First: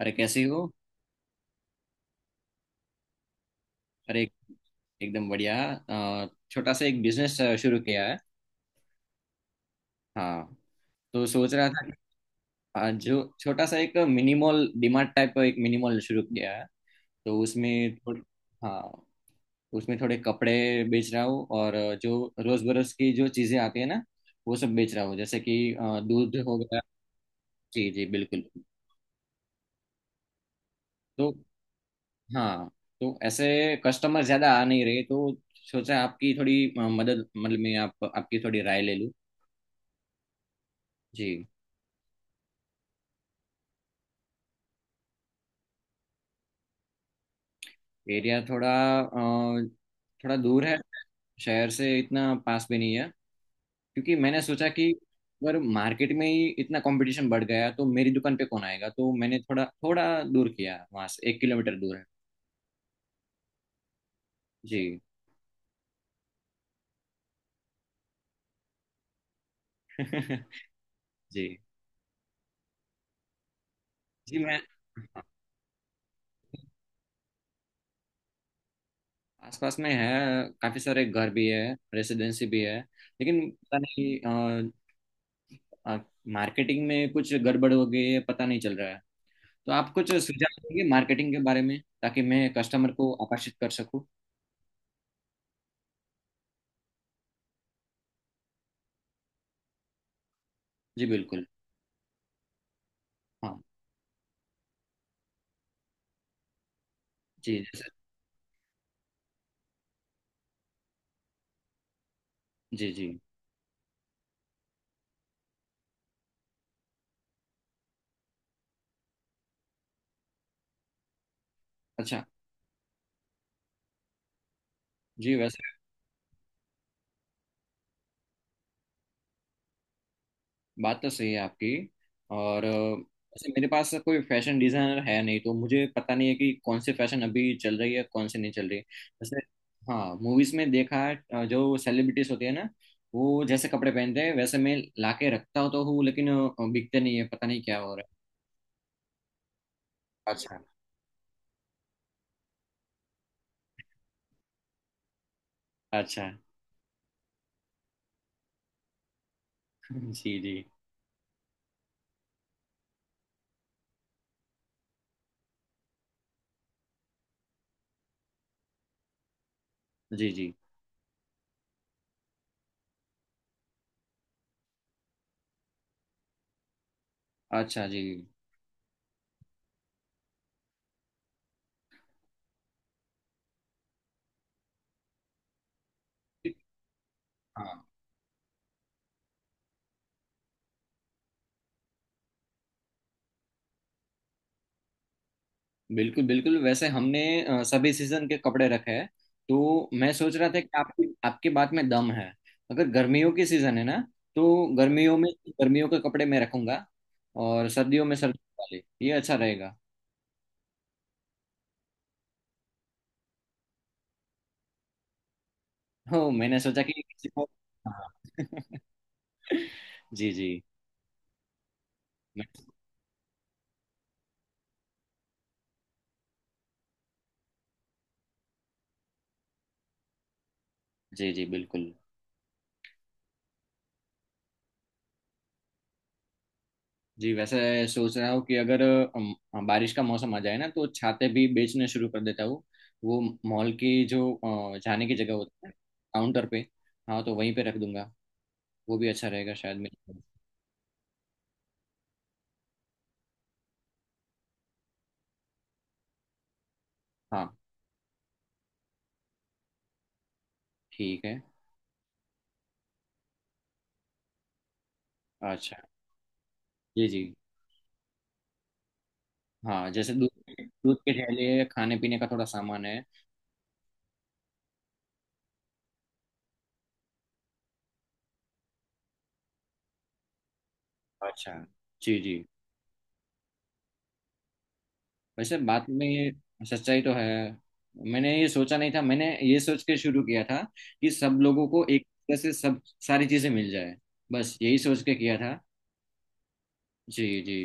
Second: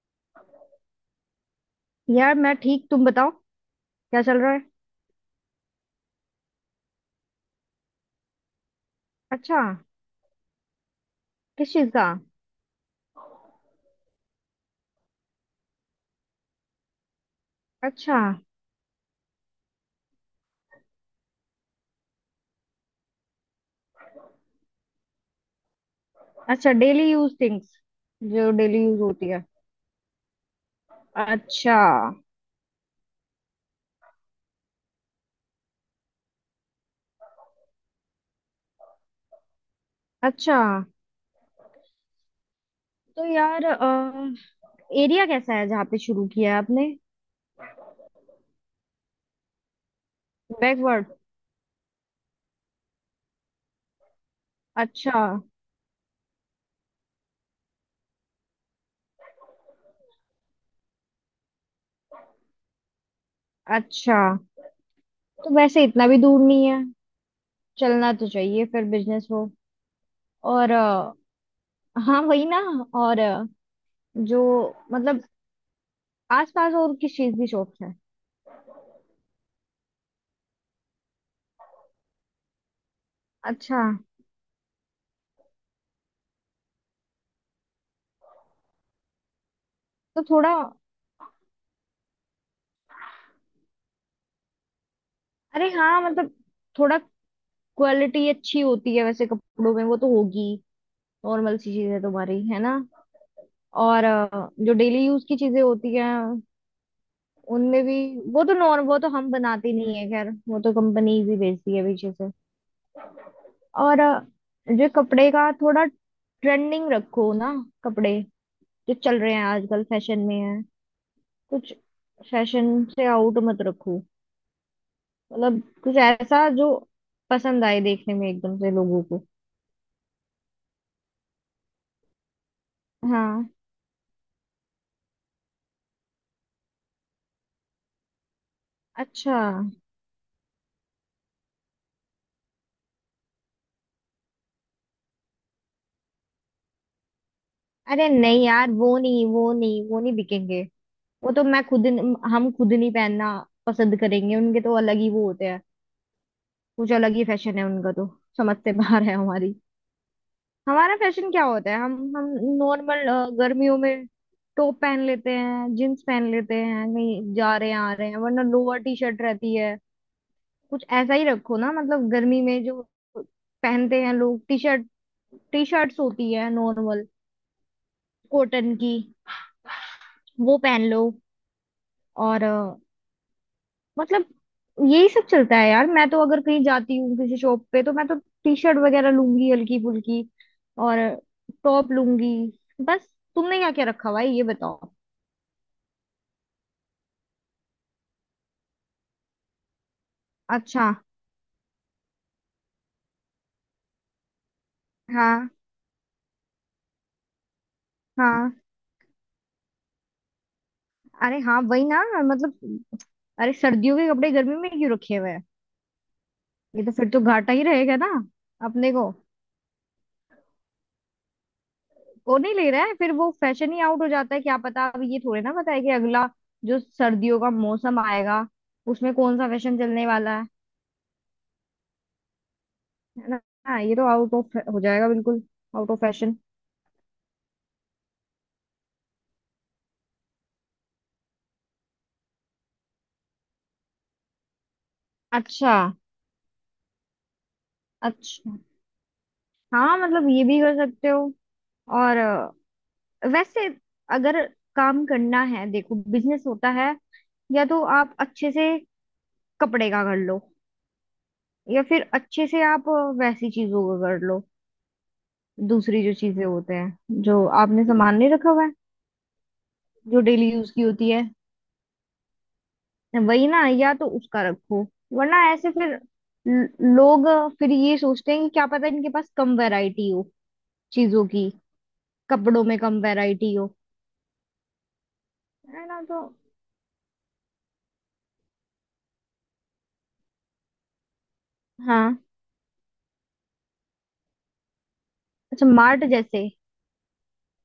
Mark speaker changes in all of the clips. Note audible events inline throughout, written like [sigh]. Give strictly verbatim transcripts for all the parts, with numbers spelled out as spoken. Speaker 1: अरे, कैसी हो।
Speaker 2: यार मैं ठीक। तुम बताओ
Speaker 1: अरे,
Speaker 2: क्या चल रहा है।
Speaker 1: एकदम बढ़िया। अ, छोटा सा एक बिजनेस शुरू किया है।
Speaker 2: अच्छा।
Speaker 1: हाँ। तो सोच रहा
Speaker 2: किस
Speaker 1: था।
Speaker 2: चीज का?
Speaker 1: अ, जो छोटा सा एक मिनी मॉल डीमार्ट टाइप का एक मिनी मॉल शुरू किया है। तो उसमें
Speaker 2: अच्छा।
Speaker 1: थोड़े। हाँ। उसमें थोड़े कपड़े बेच रहा हूँ, और जो रोज बरोज की जो चीजें आती है ना, वो सब बेच रहा हूँ, जैसे कि अ, दूध हो
Speaker 2: अच्छा,
Speaker 1: गया।
Speaker 2: डेली यूज थिंग्स
Speaker 1: जी जी बिल्कुल।
Speaker 2: जो डेली यूज होती है।
Speaker 1: तो।
Speaker 2: अच्छा।
Speaker 1: हाँ। तो ऐसे कस्टमर ज्यादा आ नहीं रहे, तो सोचा आपकी थोड़ी अ, मदद, मतलब मैं आप आपकी थोड़ी राय ले लूँ।
Speaker 2: अच्छा।
Speaker 1: जी।
Speaker 2: तो यार एरिया कैसा है जहाँ पे शुरू किया है आपने?
Speaker 1: एरिया थोड़ा, अ, थोड़ा दूर है।
Speaker 2: बैकवर्ड?
Speaker 1: शहर से इतना पास भी नहीं है, क्योंकि मैंने सोचा कि
Speaker 2: अच्छा।
Speaker 1: अगर मार्केट में ही इतना कंपटीशन बढ़ गया तो मेरी दुकान पे कौन आएगा। तो मैंने थोड़ा थोड़ा दूर किया, वहां से एक किलोमीटर दूर है।
Speaker 2: अच्छा।
Speaker 1: जी।
Speaker 2: तो वैसे इतना भी दूर नहीं है। चलना तो चाहिए फिर बिजनेस हो। और अ,
Speaker 1: [laughs] जी
Speaker 2: हाँ वही ना। और अ, जो
Speaker 1: जी। मैं।
Speaker 2: मतलब आसपास और किस चीज की शॉप्स है?
Speaker 1: आसपास में है, काफी सारे घर भी है, रेसिडेंसी भी है, लेकिन पता
Speaker 2: अच्छा।
Speaker 1: नहीं मार्केटिंग में कुछ गड़बड़ हो गई है, पता नहीं चल रहा है। तो आप कुछ
Speaker 2: तो थोड़ा,
Speaker 1: सुझाव देंगे मार्केटिंग के बारे में, ताकि मैं कस्टमर को आकर्षित कर सकूं।
Speaker 2: अरे हाँ मतलब, थोड़ा क्वालिटी अच्छी होती है वैसे कपड़ों में, वो तो होगी।
Speaker 1: जी बिल्कुल।
Speaker 2: नॉर्मल सी चीज है तुम्हारी, है ना।
Speaker 1: हाँ।
Speaker 2: और अ, जो डेली यूज की चीजें होती हैं
Speaker 1: जी,
Speaker 2: उनमें
Speaker 1: जैसे।
Speaker 2: भी, वो तो नॉर्म वो तो हम बनाते नहीं है, खैर वो तो कंपनी भी बेचती है पीछे से।
Speaker 1: जी जी।
Speaker 2: और अ, जो कपड़े का, थोड़ा ट्रेंडिंग रखो ना कपड़े जो चल रहे हैं आजकल फैशन में है कुछ।
Speaker 1: अच्छा
Speaker 2: फैशन से आउट मत रखो,
Speaker 1: जी।
Speaker 2: मतलब
Speaker 1: वैसे
Speaker 2: कुछ ऐसा जो पसंद आए देखने में एकदम से लोगों को।
Speaker 1: बात तो सही है आपकी। और अ, वैसे
Speaker 2: हाँ।
Speaker 1: मेरे पास कोई फैशन डिजाइनर है नहीं, तो मुझे पता नहीं है कि कौन से फैशन अभी चल रही है कौन से नहीं चल रही,
Speaker 2: अच्छा।
Speaker 1: जैसे। हाँ, मूवीज में देखा है अ, जो सेलिब्रिटीज होती है ना, वो जैसे कपड़े पहनते हैं, वैसे मैं लाके रखता हूँ तो हूँ, लेकिन अ, बिकते नहीं है, पता नहीं क्या हो
Speaker 2: अरे
Speaker 1: रहा
Speaker 2: नहीं यार, वो नहीं, वो नहीं, वो नहीं
Speaker 1: है। अच्छा,
Speaker 2: बिकेंगे। वो तो मैं खुद हम खुद नहीं पहनना पसंद करेंगे, उनके तो अलग ही वो होते हैं।
Speaker 1: अच्छा। [laughs]
Speaker 2: कुछ अलग ही फैशन है उनका तो, समझ से बाहर है हमारी।
Speaker 1: जी जी।
Speaker 2: हमारा फैशन क्या होता है, हम हम नॉर्मल, गर्मियों में टॉप पहन लेते हैं, जींस पहन लेते हैं, कहीं जा रहे हैं आ रहे हैं, वरना लोअर टी शर्ट रहती है।
Speaker 1: जी जी।
Speaker 2: कुछ ऐसा ही रखो ना, मतलब गर्मी में जो पहनते हैं लोग, टी शर्ट, टी शर्ट्स होती है नॉर्मल
Speaker 1: अच्छा जी।
Speaker 2: कॉटन की, वो पहन लो। और अ, मतलब यही सब चलता है यार, मैं तो अगर कहीं जाती हूँ किसी शॉप पे
Speaker 1: हाँ।
Speaker 2: तो मैं तो टी शर्ट वगैरह लूंगी हल्की फुल्की, और टॉप लूंगी बस। तुमने क्या क्या रखा हुआ है ये बताओ।
Speaker 1: बिल्कुल बिल्कुल, वैसे हमने अ, सभी सीजन के कपड़े रखे हैं। तो मैं सोच रहा था कि
Speaker 2: अच्छा।
Speaker 1: आपकी आपकी बात में दम है। अगर गर्मियों की सीजन है ना, तो गर्मियों में
Speaker 2: हाँ,
Speaker 1: गर्मियों के कपड़े मैं रखूंगा, और सर्दियों में
Speaker 2: हाँ।
Speaker 1: सर्दियों वाले, ये अच्छा रहेगा।
Speaker 2: अरे हाँ वही ना मतलब, अरे सर्दियों के कपड़े गर्मी में क्यों रखे हुए हैं?
Speaker 1: हो, मैंने सोचा
Speaker 2: ये
Speaker 1: कि
Speaker 2: तो फिर तो
Speaker 1: किसी को।
Speaker 2: घाटा ही रहेगा ना
Speaker 1: हाँ। [laughs]
Speaker 2: अपने को।
Speaker 1: जी जी।
Speaker 2: वो नहीं
Speaker 1: मैं-
Speaker 2: ले रहा है फिर, वो फैशन ही आउट हो जाता है। क्या पता, अब ये थोड़े ना पता है कि अगला जो सर्दियों का मौसम आएगा उसमें कौन सा फैशन चलने वाला है
Speaker 1: जी जी बिल्कुल।
Speaker 2: है ना। हाँ, ये तो आउट ऑफ हो जाएगा बिल्कुल, आउट ऑफ फैशन।
Speaker 1: जी, वैसे सोच रहा हूँ कि अगर अम, बारिश का मौसम आ जाए ना, तो छाते भी बेचने शुरू कर देता हूँ। वो मॉल की जो अ, जाने की जगह होती है,
Speaker 2: अच्छा।
Speaker 1: काउंटर पे, हाँ, तो वहीं पे रख दूंगा।
Speaker 2: अच्छा।
Speaker 1: वो भी अच्छा रहेगा शायद
Speaker 2: हाँ
Speaker 1: मेरे लिए।
Speaker 2: मतलब ये भी कर सकते हो। और अ, वैसे अगर काम करना है, देखो बिजनेस होता है,
Speaker 1: हाँ।
Speaker 2: या तो आप अच्छे से कपड़े का कर लो,
Speaker 1: ठीक है।
Speaker 2: या फिर अच्छे से आप अ, वैसी चीजों का कर लो।
Speaker 1: अच्छा।
Speaker 2: दूसरी जो चीजें होते
Speaker 1: जी
Speaker 2: हैं
Speaker 1: जी।
Speaker 2: जो आपने सामान नहीं रखा हुआ है,
Speaker 1: हाँ, जैसे
Speaker 2: जो डेली
Speaker 1: दूध।
Speaker 2: यूज की
Speaker 1: दूध
Speaker 2: होती
Speaker 1: के
Speaker 2: है,
Speaker 1: ठेले, खाने पीने का थोड़ा सामान है।
Speaker 2: वही ना, या तो उसका रखो, वरना ऐसे फिर ल- लोग फिर ये सोचते हैं कि क्या पता इनके पास कम वैरायटी हो चीजों की,
Speaker 1: अच्छा। जी जी।
Speaker 2: कपड़ों में कम वैरायटी हो,
Speaker 1: वैसे
Speaker 2: है
Speaker 1: बात
Speaker 2: ना तो।
Speaker 1: में सच्चाई तो है। मैंने ये सोचा नहीं था, मैंने ये सोच के शुरू किया था कि सब लोगों को एक
Speaker 2: हाँ।
Speaker 1: तरह से सब सारी चीजें मिल जाए, बस यही सोच के किया था।
Speaker 2: अच्छा, मार्ट जैसे।
Speaker 1: जी जी।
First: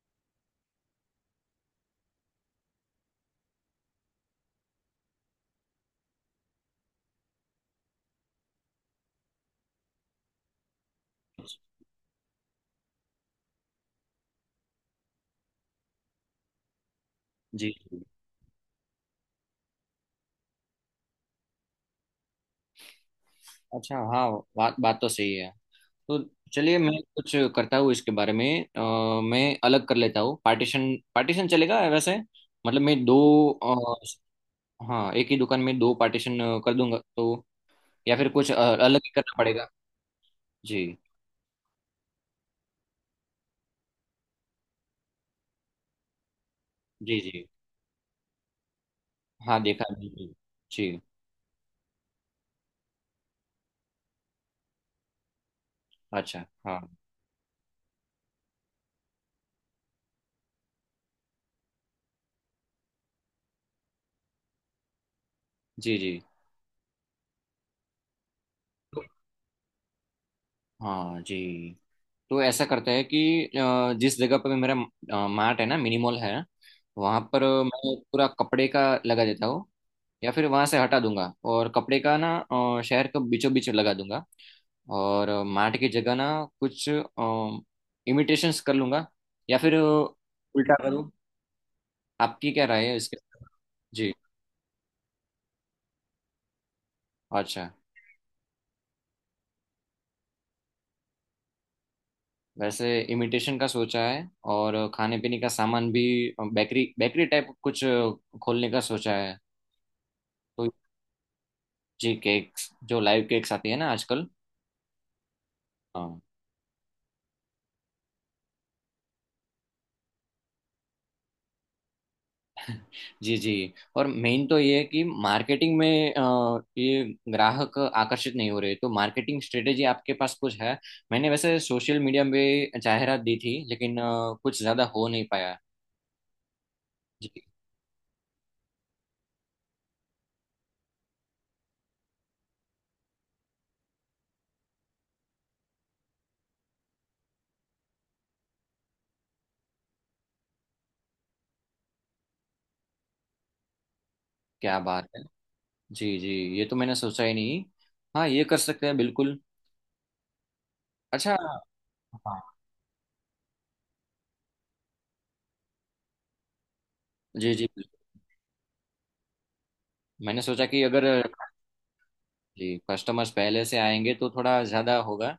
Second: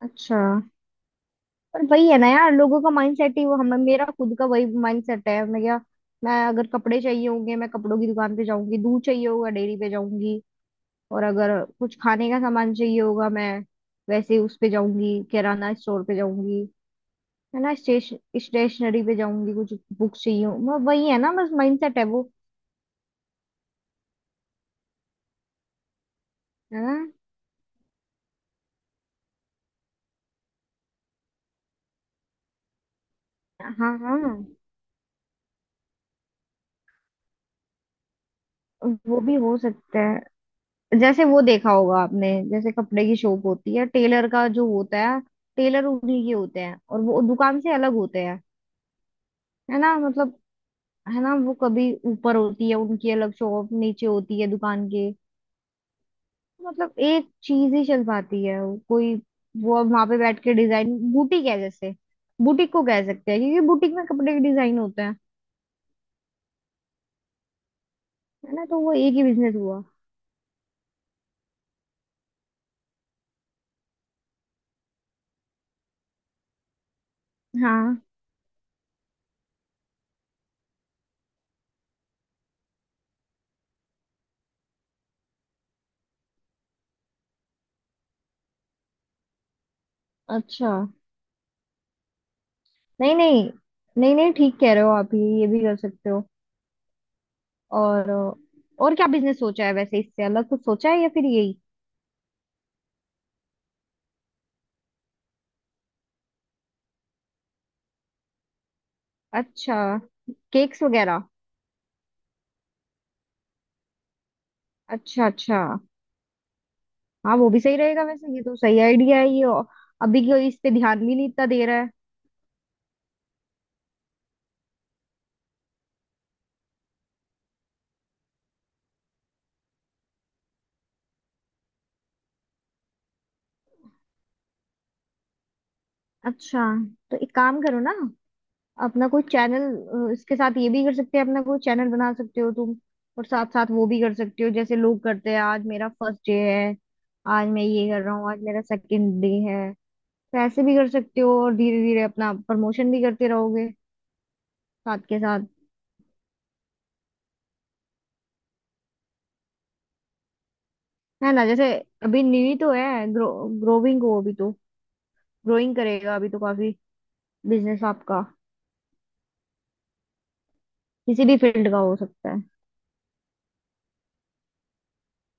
Speaker 2: अच्छा। पर वही है ना यार, लोगों का माइंडसेट ही वो, हमें, मेरा खुद का वही माइंडसेट है, मैं क्या मैं अगर कपड़े चाहिए होंगे मैं कपड़ों की दुकान पे जाऊंगी, दूध चाहिए होगा डेयरी पे जाऊंगी, और अगर कुछ खाने का सामान चाहिए होगा मैं वैसे उस पे जाऊंगी, किराना स्टोर पे जाऊंगी, मैं
Speaker 1: जी
Speaker 2: ना
Speaker 1: जी।
Speaker 2: स्टेश स्टेशनरी पे जाऊंगी कुछ बुक चाहिए हो- वो- वही है ना बस माइंडसेट है वो,
Speaker 1: अच्छा, हाँ। बात बात तो सही है। तो। चलिए,
Speaker 2: है
Speaker 1: मैं
Speaker 2: ना।
Speaker 1: कुछ करता हूँ इसके बारे में। अ, मैं अलग कर लेता हूँ, पार्टीशन पार्टीशन चलेगा वैसे। मतलब मैं दो।
Speaker 2: हाँ, हाँ
Speaker 1: अ, हाँ, एक ही दुकान में दो पार्टीशन कर दूंगा, तो। या फिर कुछ अ, अलग ही
Speaker 2: वो भी
Speaker 1: करना
Speaker 2: हो
Speaker 1: पड़ेगा।
Speaker 2: सकता है।
Speaker 1: जी।
Speaker 2: जैसे वो देखा होगा आपने, जैसे कपड़े की शॉप होती है, टेलर का जो होता है, टेलर उन्हीं के होते हैं और
Speaker 1: जी।
Speaker 2: वो
Speaker 1: जी।
Speaker 2: दुकान से अलग होते हैं,
Speaker 1: हाँ,
Speaker 2: है
Speaker 1: देखा
Speaker 2: ना
Speaker 1: बिल्कुल।
Speaker 2: मतलब,
Speaker 1: जी जी,
Speaker 2: है ना वो कभी ऊपर होती है उनकी अलग शॉप, नीचे होती है दुकान के।
Speaker 1: अच्छा। हाँ।
Speaker 2: मतलब एक चीज ही चल पाती है, वो कोई वो वहां पे बैठ के डिजाइन, बुटीक है जैसे, बुटीक को कह सकते हैं क्योंकि बुटीक में कपड़े के डिजाइन होते हैं,
Speaker 1: जी जी।
Speaker 2: है ना तो वो
Speaker 1: तो-
Speaker 2: एक ही बिजनेस हुआ।
Speaker 1: हाँ जी। तो ऐसा करता है कि अ, जिस जगह पर मेरा मार्ट है ना, मिनिमॉल है, वहाँ पर मैं
Speaker 2: हाँ।
Speaker 1: पूरा कपड़े का लगा देता हूँ। या फिर वहाँ से हटा दूंगा और कपड़े का ना, अ, शहर के बीचों बीच लगा दूंगा। और मार्ट की जगह ना, कुछ इमिटेशंस कर लूंगा। या फिर अ,
Speaker 2: अच्छा।
Speaker 1: उल्टा करूँ। आपकी क्या राय है
Speaker 2: नहीं,
Speaker 1: इसके।
Speaker 2: नहीं,
Speaker 1: जी।
Speaker 2: नहीं, नहीं ठीक कह रहे हो आप, ये ये भी कर सकते हो।
Speaker 1: अच्छा।
Speaker 2: और और क्या बिजनेस सोचा है वैसे, इससे अलग कुछ सोचा है या फिर यही?
Speaker 1: वैसे इमिटेशन का सोचा है, और खाने पीने का सामान भी, बेकरी बेकरी टाइप कुछ खोलने का सोचा है।
Speaker 2: अच्छा,
Speaker 1: तो।
Speaker 2: केक्स वगैरह।
Speaker 1: जी, केक्स जो लाइव केक्स आती है ना आजकल।
Speaker 2: अच्छा। अच्छा।
Speaker 1: हाँ।
Speaker 2: हाँ वो भी सही रहेगा वैसे, ये तो सही आइडिया है ये, और अभी क्यों इस पे ध्यान भी नहीं इतना दे रहा है।
Speaker 1: जी जी। और मेन तो ये है कि मार्केटिंग में अ, ये ग्राहक आकर्षित नहीं हो रहे, तो मार्केटिंग स्ट्रेटेजी आपके पास कुछ है। मैंने वैसे सोशल मीडिया में जाहिरात दी थी, लेकिन अ, कुछ ज़्यादा हो नहीं पाया।
Speaker 2: अच्छा। तो
Speaker 1: जी।
Speaker 2: एक काम करो ना, अपना कोई चैनल इसके साथ, ये भी कर सकते हैं, अपना कोई चैनल बना सकते हो तुम, और साथ साथ वो भी कर सकते हो जैसे लोग करते हैं, आज मेरा फर्स्ट डे है, आज मैं ये कर रहा हूँ, आज मेरा सेकंड डे है, तो ऐसे भी कर सकते हो, और धीरे धीरे अपना प्रमोशन भी करते रहोगे
Speaker 1: क्या
Speaker 2: साथ
Speaker 1: बात
Speaker 2: के
Speaker 1: है।
Speaker 2: साथ।
Speaker 1: जी जी। ये तो मैंने सोचा ही नहीं। हाँ, ये कर सकते हैं बिल्कुल।
Speaker 2: है
Speaker 1: अच्छा।
Speaker 2: ना जैसे, अभी
Speaker 1: हाँ।
Speaker 2: न्यू ही तो है, ग्रो ग्रोविंग हो अभी तो, ग्रोइंग करेगा अभी तो काफी
Speaker 1: जी जी
Speaker 2: बिजनेस
Speaker 1: बिल्कुल।
Speaker 2: आपका,
Speaker 1: मैंने सोचा कि अगर।
Speaker 2: किसी भी फील्ड का हो सकता है।
Speaker 1: जी, कस्टमर्स पहले से आएंगे तो थोड़ा ज़्यादा होगा।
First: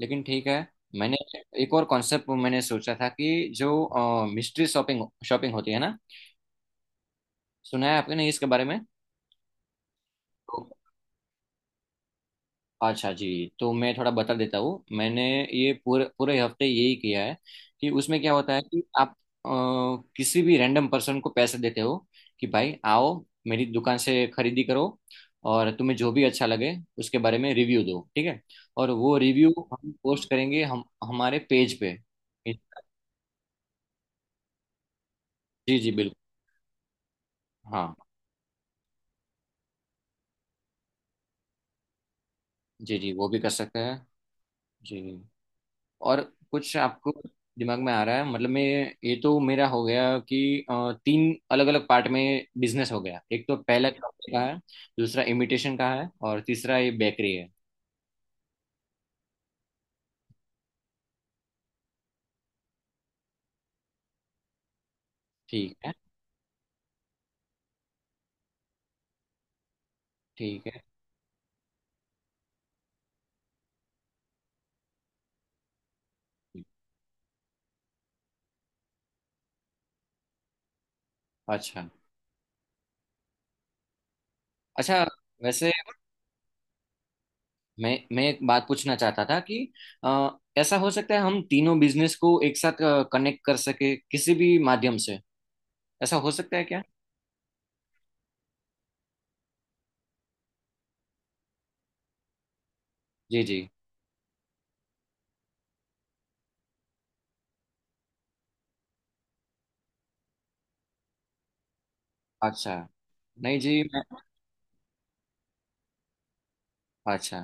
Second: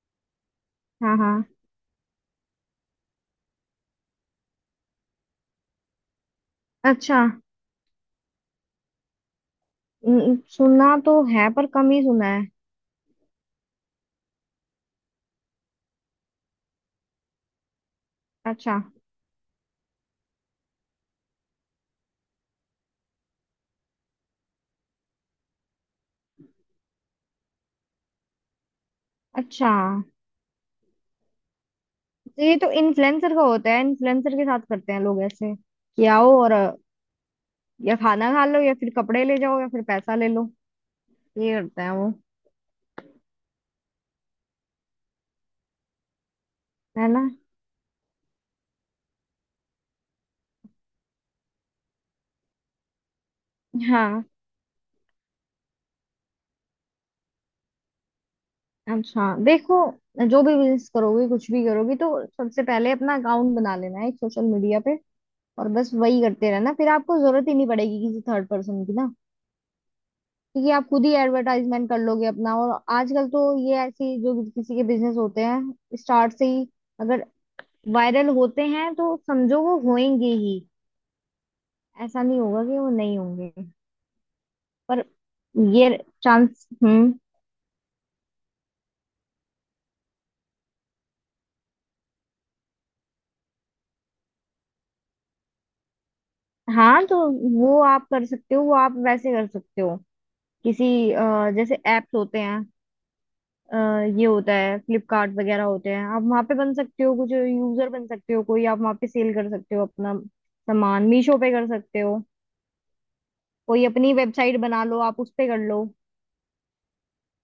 Speaker 1: लेकिन ठीक है।
Speaker 2: हाँ,
Speaker 1: मैंने।
Speaker 2: हाँ।
Speaker 1: एक और कॉन्सेप्ट मैंने सोचा था कि जो मिस्ट्री शॉपिंग शॉपिंग होती है ना।
Speaker 2: अच्छा,
Speaker 1: सुना है आपने इसके बारे में।
Speaker 2: न-
Speaker 1: तो।
Speaker 2: सुना तो है पर कम ही सुना है।
Speaker 1: अच्छा जी। तो मैं थोड़ा बता देता हूँ, मैंने ये पूरे पूरे हफ्ते यही किया है। कि उसमें क्या होता है
Speaker 2: अच्छा।
Speaker 1: कि आप अ, किसी भी रैंडम पर्सन को पैसे देते हो। कि भाई आओ, मेरी दुकान से खरीदी करो। और तुम्हें जो भी अच्छा लगे उसके बारे में रिव्यू दो, ठीक है। और वो रिव्यू
Speaker 2: अच्छा,
Speaker 1: हम पोस्ट करेंगे, हम हमारे पेज पे।
Speaker 2: तो ये तो इन्फ्लुएंसर का होता है, इन्फ्लुएंसर के साथ करते हैं लोग, ऐसे
Speaker 1: जी जी
Speaker 2: कि
Speaker 1: बिल्कुल।
Speaker 2: आओ और अ,
Speaker 1: हाँ।
Speaker 2: या खाना खा लो या फिर कपड़े ले जाओ या फिर पैसा ले लो, ये करते हैं वो,
Speaker 1: जी जी, वो भी कर सकते हैं। जी। और। कुछ
Speaker 2: है
Speaker 1: आपको
Speaker 2: ना।
Speaker 1: दिमाग में आ रहा है, मतलब मैं। ये तो मेरा हो गया कि अ, तीन अलग अलग पार्ट में बिजनेस हो गया, एक तो पहला
Speaker 2: हाँ।
Speaker 1: कपड़े का है। दूसरा इमिटेशन का है, और तीसरा ये बेकरी है।
Speaker 2: अच्छा देखो, जो भी बिजनेस करोगे, कुछ भी करोगे, तो सबसे पहले अपना अकाउंट बना लेना है एक सोशल मीडिया पे, और
Speaker 1: ठीक है।
Speaker 2: बस वही करते रहना, फिर आपको जरूरत ही नहीं पड़ेगी किसी थर्ड पर्सन की ना,
Speaker 1: ठीक
Speaker 2: क्योंकि
Speaker 1: है।
Speaker 2: आप खुद ही एडवर्टाइजमेंट कर लोगे अपना। और आजकल तो ये ऐसी जो किसी के बिजनेस होते हैं स्टार्ट से ही अगर वायरल होते हैं तो समझो वो होंगे ही,
Speaker 1: अच्छा।
Speaker 2: ऐसा नहीं होगा कि वो नहीं होंगे,
Speaker 1: अच्छा।
Speaker 2: पर
Speaker 1: वैसे
Speaker 2: ये चांस। हम्म।
Speaker 1: मैं मैं एक बात पूछना चाहता था कि। अ, ऐसा हो सकता है हम तीनों बिजनेस को एक साथ कनेक्ट कर सके किसी भी माध्यम से। ऐसा हो सकता है क्या।
Speaker 2: हाँ तो वो आप कर सकते हो, वो आप वैसे कर सकते हो किसी, अ, जैसे एप्स होते हैं,
Speaker 1: जी जी।
Speaker 2: अ, ये होता है फ्लिपकार्ट वगैरह होते हैं, आप वहाँ पे बन सकते हो कुछ, यूजर बन सकते हो कोई, आप वहाँ पे सेल कर सकते हो अपना सामान, मीशो पे कर सकते हो
Speaker 1: अच्छा। नहीं जी,
Speaker 2: कोई,
Speaker 1: मैं।
Speaker 2: अपनी वेबसाइट बना लो आप उस पे कर लो।
Speaker 1: अच्छा।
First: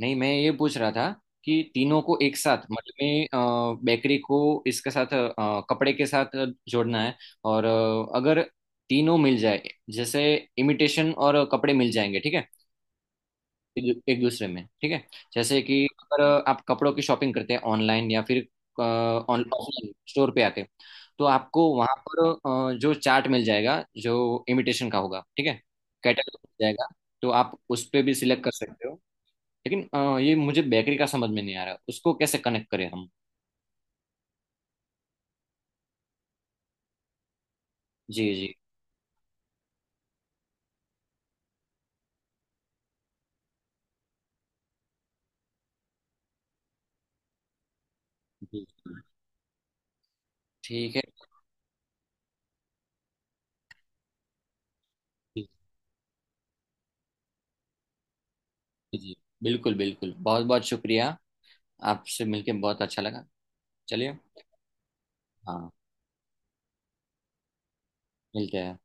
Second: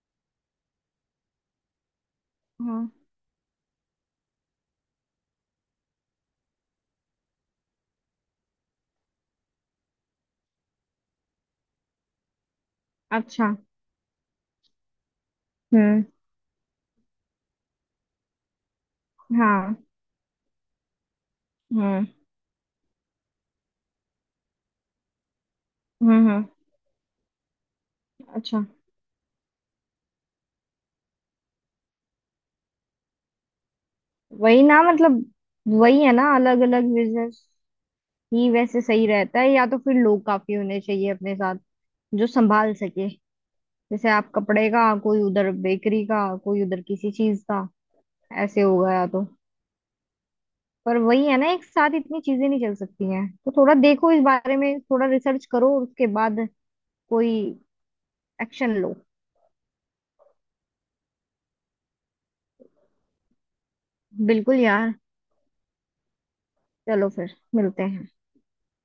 Speaker 1: नहीं, मैं ये पूछ रहा था कि तीनों को एक साथ,
Speaker 2: हाँ।
Speaker 1: मतलब मैं बेकरी को। इसके साथ अ, कपड़े के साथ जोड़ना है। और अ, अगर तीनों मिल जाए, जैसे इमिटेशन और कपड़े मिल जाएंगे, ठीक है।
Speaker 2: अच्छा।
Speaker 1: एक एक दूसरे में, ठीक है। जैसे कि
Speaker 2: हम्म।
Speaker 1: अगर आप कपड़ों की शॉपिंग करते हैं ऑनलाइन या फिर
Speaker 2: हाँ,
Speaker 1: ऑफलाइन स्टोर पे आके। तो आपको वहां
Speaker 2: हम्म।
Speaker 1: पर अ, जो चार्ट मिल जाएगा जो इमिटेशन का होगा, ठीक है।
Speaker 2: हम्म।
Speaker 1: कैटलॉग
Speaker 2: हम्म।
Speaker 1: मिल जाएगा। तो आप उस पे भी सिलेक्ट कर
Speaker 2: अच्छा।
Speaker 1: सकते हो। लेकिन अ, ये मुझे बेकरी का समझ में नहीं आ रहा, उसको कैसे कनेक्ट करें हम।
Speaker 2: वही ना मतलब, वही है ना, अलग अलग बिजनेस
Speaker 1: जी
Speaker 2: ही
Speaker 1: जी।
Speaker 2: वैसे सही रहता है, या तो फिर लोग काफी होने चाहिए अपने साथ जो संभाल सके, जैसे आप कपड़े का कोई उधर, बेकरी का कोई उधर, किसी चीज का, ऐसे
Speaker 1: जी।
Speaker 2: हो गया तो।
Speaker 1: ठीक
Speaker 2: पर
Speaker 1: है।
Speaker 2: वही है ना एक साथ इतनी चीजें नहीं चल सकती हैं, तो थोड़ा देखो इस बारे में, थोड़ा रिसर्च
Speaker 1: जी।
Speaker 2: करो और उसके बाद कोई एक्शन लो।
Speaker 1: जी, बिल्कुल बिल्कुल, बहुत बहुत शुक्रिया। आपसे मिलके बहुत अच्छा लगा। चलिए।
Speaker 2: बिल्कुल यार।
Speaker 1: हाँ।
Speaker 2: चलो फिर मिलते हैं।
Speaker 1: मिलते हैं।